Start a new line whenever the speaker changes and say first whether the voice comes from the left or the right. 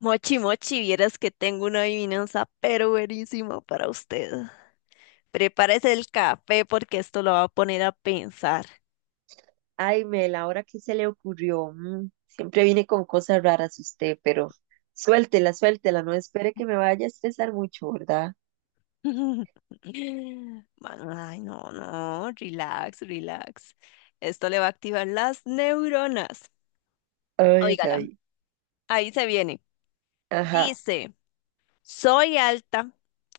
left: Mochi, mochi, vieras que tengo una adivinanza pero buenísima para usted. Prepárese el café porque esto lo va a poner a pensar.
right: Ay, Mel, ahora qué se le ocurrió. Siempre viene con cosas raras usted, pero suéltela, no espere que me vaya a estresar mucho, ¿verdad?
left: Mano, ay, no, no, relax, relax. Esto le va a activar las neuronas.
right: Ay, ay,
left: Óigala,
right: ay.
left: ahí se viene.
right: Ajá.
left: Dice, soy alta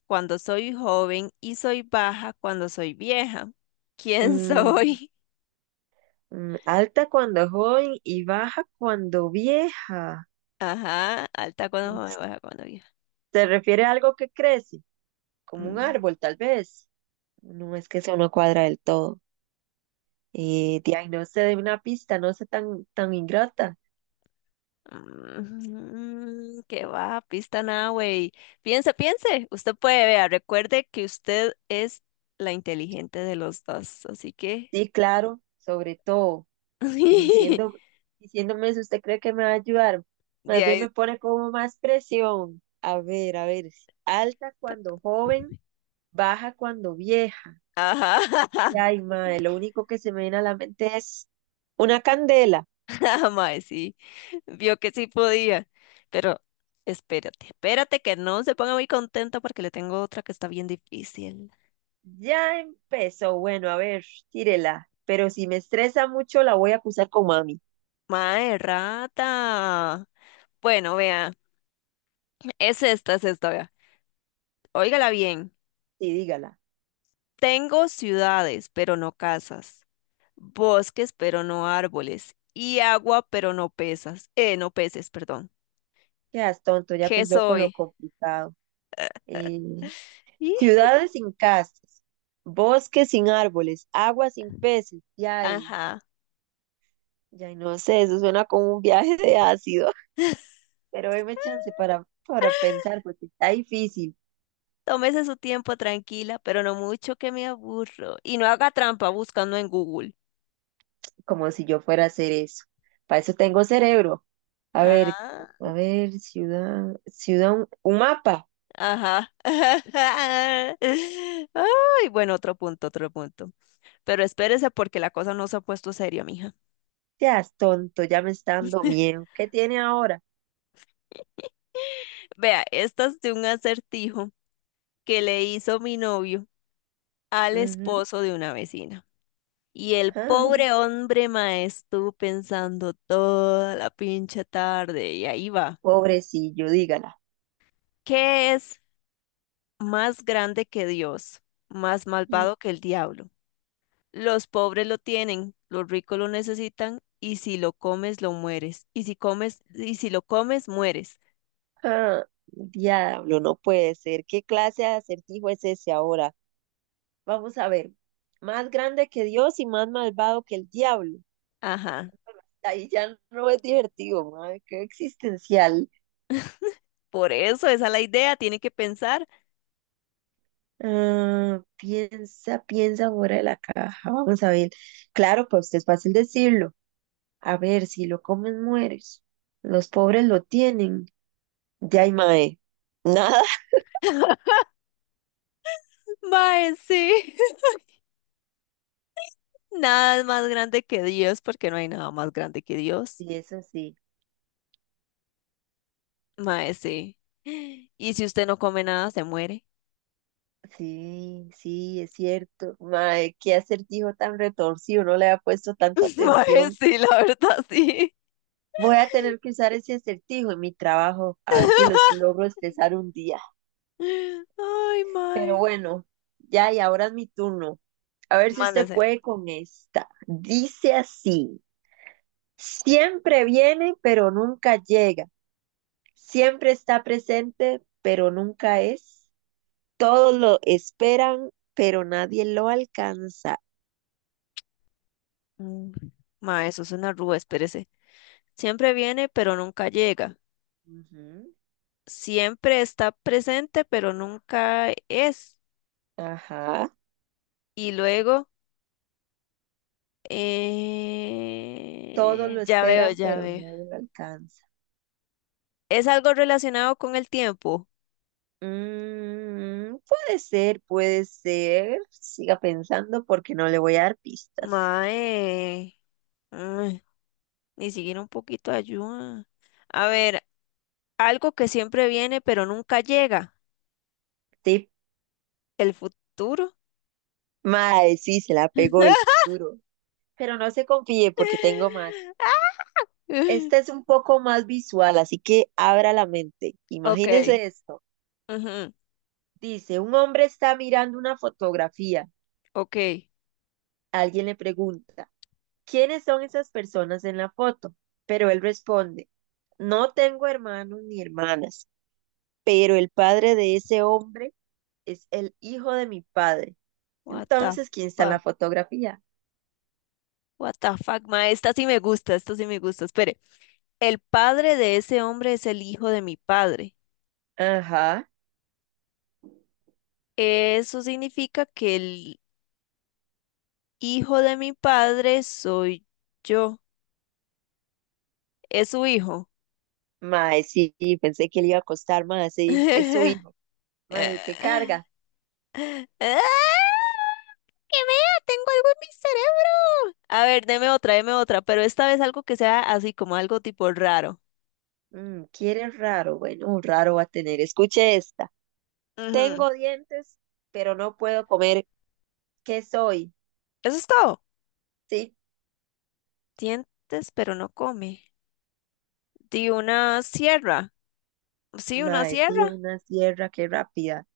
left: cuando soy joven y soy baja cuando soy vieja. ¿Quién
right: Mm,
left: soy?
right: Alta cuando joven y baja cuando vieja.
left: Ajá, alta cuando joven, baja cuando vieja.
right: ¿Se refiere a algo que crece? Como un
left: Mm.
right: árbol, tal vez. No, es que eso no cuadra del todo. De ahí no se dé una pista, no sea tan ingrata.
left: Mm, qué va, pista nada, güey. Piense, piense. Usted puede, vea, recuerde que usted es la inteligente de los dos, así que
right: Sí, claro, sobre todo.
left: de
right: diciendo, Diciéndome si usted cree que me va a ayudar. Más bien
left: ahí.
right: me pone como más presión. A ver, a ver. Alta
left: Tac.
right: cuando joven, baja cuando vieja.
left: Ajá,
right: Y, ay, madre, lo único que se me viene a la mente es una candela.
left: mae, sí. Vio que sí podía, pero espérate, espérate que no se ponga muy contenta porque le tengo otra que está bien difícil.
right: Ya empezó. Bueno, a ver, tírela. Pero si me estresa mucho, la voy a acusar con mami.
left: Mae, rata. Bueno, vea, es esta, vea. Óigala bien.
right: Sí, dígala.
left: Tengo ciudades, pero no casas, bosques, pero no árboles, y agua, pero no pesas, no peces, perdón.
right: Quedas tonto, ya
left: ¿Qué
right: pensó con lo
left: soy?
right: complicado. Eh,
left: Ih,
right: Ciudades sin casas, bosques sin árboles, agua sin peces. Ya.
left: ajá.
right: Ya no sé, eso suena como un viaje de ácido, pero deme chance para pensar, porque está difícil.
left: Tómese su tiempo tranquila, pero no mucho que me aburro. Y no haga trampa buscando en Google.
right: Como si yo fuera a hacer eso. Para eso tengo cerebro. A ver,
left: Ah,
right: a ver, ciudad, un mapa.
left: ajá. Ay, bueno, otro punto, otro punto. Pero espérese porque la cosa no se ha puesto seria, mija.
right: Seas tonto, ya me está dando miedo. ¿Qué tiene ahora?
left: Vea, esta es de un acertijo que le hizo mi novio al
right: Ujú,
left: esposo de una vecina. Y el
right: ah,
left: pobre hombre, mae, estuvo pensando toda la pinche tarde y ahí va.
right: pobrecillo, dígala.
left: ¿Qué es más grande que Dios, más malvado que el diablo? Los pobres lo tienen, los ricos lo necesitan y si lo comes lo mueres. Y si comes y si lo comes mueres.
right: Ah, diablo, no puede ser. ¿Qué clase de acertijo es ese ahora? Vamos a ver. Más grande que Dios y más malvado que el diablo.
left: Ajá.
right: Ahí ya no es divertido, madre, qué existencial.
left: Por eso, esa es la idea, tiene que pensar.
right: Ah, piensa, piensa fuera de la caja. Vamos a ver. Claro, pues es fácil decirlo. A ver, si lo comes, mueres. Los pobres lo tienen. Ya hay mae. Nada.
left: Mae, sí. Nada es más grande que Dios porque no hay nada más grande que Dios.
right: Y eso sí.
left: Mae, sí. Y si usted no come nada, se muere.
right: Sí, sí, es cierto. Mae, qué acertijo tan retorcido. No le ha puesto tanta
left: Mae,
right: atención.
left: sí, la verdad, sí.
right: Voy a tener que usar ese acertijo en mi trabajo. A ver si los logro expresar un día.
left: Ay,
right: Pero
left: mae.
right: bueno, ya y ahora es mi turno. A ver si usted
left: Mándese.
right: puede con esta. Dice así, siempre viene, pero nunca llega. Siempre está presente, pero nunca es. Todos lo esperan, pero nadie lo alcanza.
left: Mm. Mae, eso es una rúa, espérese. Siempre viene, pero nunca llega.
right: Ujú,
left: Siempre está presente, pero nunca es.
right: ajá.
left: Y luego,
right: Todos lo
left: ya veo,
right: esperan,
left: ya
right: pero
left: veo.
right: nadie lo alcanza.
left: ¿Es algo relacionado con el tiempo?
right: Puede ser, puede ser. Siga pensando porque no le voy a dar pistas.
left: Mae, mm. Ni siquiera un poquito de ayuda. A ver, algo que siempre viene pero nunca llega.
right: Estoy.
left: El futuro.
right: Mae, sí, se la pegó el duro. Pero no se confíe porque tengo más. Esta es un poco más visual, así que abra la mente.
left: Ok,
right: Imagínese esto.
left: ujú,
right: Dice, un hombre está mirando una fotografía.
left: ok.
right: Alguien le pregunta, ¿quiénes son esas personas en la foto? Pero él responde, no tengo hermanos ni hermanas, pero el padre de ese hombre es el hijo de mi padre.
left: What the
right: Entonces, ¿quién está en la
left: fuck.
right: fotografía?
left: What the fuck, ma. Esta sí me gusta, esta sí me gusta. Espere. El padre de ese hombre es el hijo de mi padre.
right: Ajá.
left: Eso significa que el hijo de mi padre soy yo. Es su hijo.
right: Mae, sí, sí, pensé que le iba a costar más, sí, es su hijo. Mae, qué carga.
left: ¡Ah! ¡Que vea! Tengo algo en mi cerebro. A ver, deme otra, pero esta vez algo que sea así como algo tipo raro.
right: Quiere raro, bueno, un raro va a tener. Escuche esta.
left: Ujú.
right: Tengo dientes, pero no puedo comer. ¿Qué soy?
left: Eso es todo.
right: Sí,
left: Dientes, pero no come. Di una sierra. Sí, una
right: mae, tío,
left: sierra.
right: una sierra, qué rápida.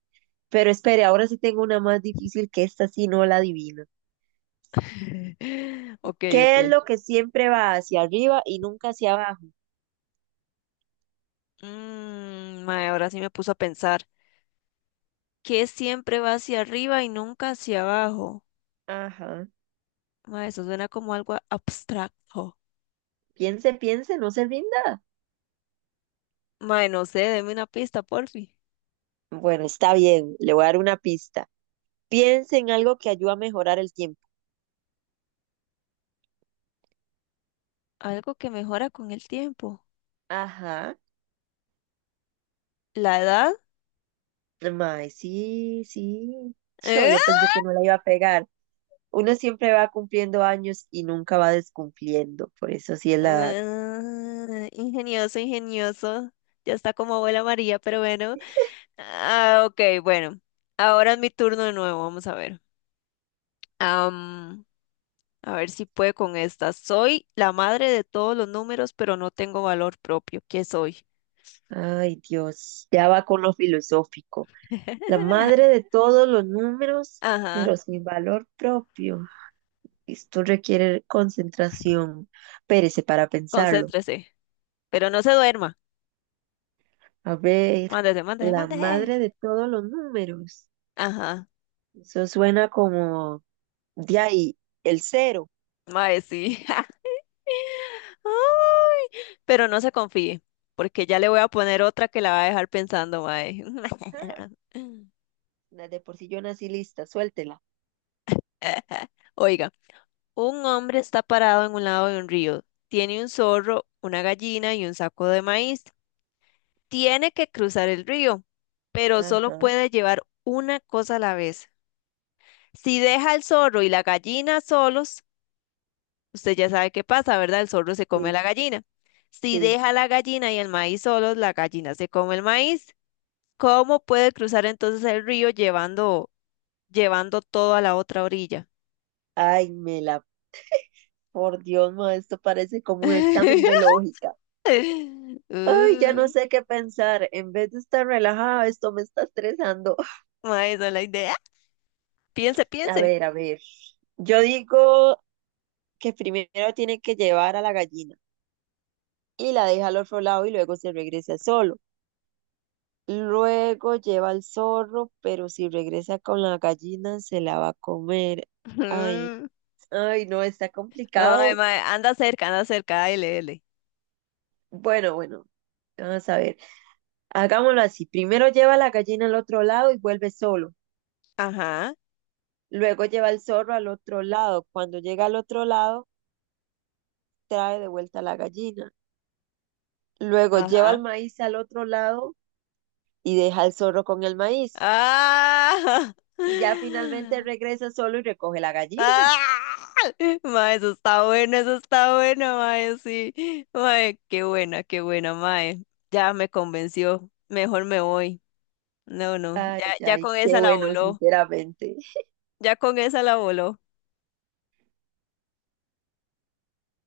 right: Pero espere, ahora sí tengo una más difícil que esta, sí no la adivino.
left: Ok,
right: ¿Qué es
left: ok.
right: lo que siempre va hacia arriba y nunca hacia abajo?
left: Mmm, ahora sí me puso a pensar. ¿Qué siempre va hacia arriba y nunca hacia abajo?
right: Ajá.
left: Mae, eso suena como algo abstracto.
right: Piense, piense, no se rinda.
left: Mae, no sé, deme una pista, porfi.
right: Bueno, está bien, le voy a dar una pista. Piense en algo que ayuda a mejorar el tiempo.
left: Algo que mejora con el tiempo.
right: Ajá.
left: ¿La edad?
right: Mae, sí, sí. Cho,
left: ¿Eh?
right: yo pensé que no la iba a pegar. Uno siempre va cumpliendo años y nunca va descumpliendo. Por eso sí es la edad.
left: Ah, ingenioso, ingenioso. Ya está como abuela María, pero bueno. Ah, ok, bueno. Ahora es mi turno de nuevo, vamos a ver. Am, a ver si puede con esta. Soy la madre de todos los números, pero no tengo valor propio. ¿Qué soy?
right: Ay, Dios. Ya va con lo filosófico. La madre de todos los números, pero
left: Ajá,
right: sin valor propio. Esto requiere concentración. Pérese para pensarlo.
left: concéntrese, pero no se duerma.
right: A ver,
left: Mándese, mándese,
right: la
left: mándese.
right: madre de todos los números.
left: Ajá,
right: Eso suena como de ahí, el cero.
left: mae, sí. Ay, pero no se confíe, porque ya le voy a poner otra que la va a dejar pensando, mae.
right: Na- de por sí yo nací lista, suéltela.
left: Oiga, un hombre está parado en un lado de un río. Tiene un zorro, una gallina y un saco de maíz. Tiene que cruzar el río, pero solo
right: Ajá.
left: puede llevar una cosa a la vez. Si deja el zorro y la gallina solos, usted ya sabe qué pasa, ¿verdad? El zorro se come la
right: Sí,
left: gallina. Si
right: sí.
left: deja la gallina y el maíz solos, la gallina se come el maíz. ¿Cómo puede cruzar entonces el río llevando todo a la otra orilla?
right: Ay, Mela, por Dios, ma, esto parece como un examen de lógica. Ay, ya no
left: Uh,
right: sé qué pensar. En vez de estar relajada, esto me está estresando.
left: mae, esa es la idea. Piense,
right: A
left: piense.
right: ver, a ver. Yo digo que primero tiene que llevar a la gallina y la deja al otro lado y luego se regresa solo. Luego lleva al zorro, pero si regresa con la gallina se la va a comer. Ay,
left: Ujú.
right: ay, no, está
left: Ay,
right: complicado.
left: mae, anda cerca, anda cerca. Ay, lele.
right: Bueno, bueno. Vamos a ver, hagámoslo así. Primero lleva la gallina al otro lado y vuelve solo.
left: Ajá,
right: Luego lleva el zorro al otro lado. Cuando llega al otro lado, trae de vuelta la gallina. Luego lleva el
left: ajá.
right: maíz al otro lado y deja al zorro con el maíz.
left: ¡Ah!
right: Y ya finalmente regresa solo y recoge la gallina.
left: ¡Ah! Mae, eso está bueno, mae, sí. Mae, qué buena, mae. Ya me convenció. Mejor me voy. No, no, ya,
right: Ay,
left: ya
right: ay,
left: con
right: qué
left: esa la
right: bueno,
left: voló,
right: sinceramente.
left: ya con esa la voló.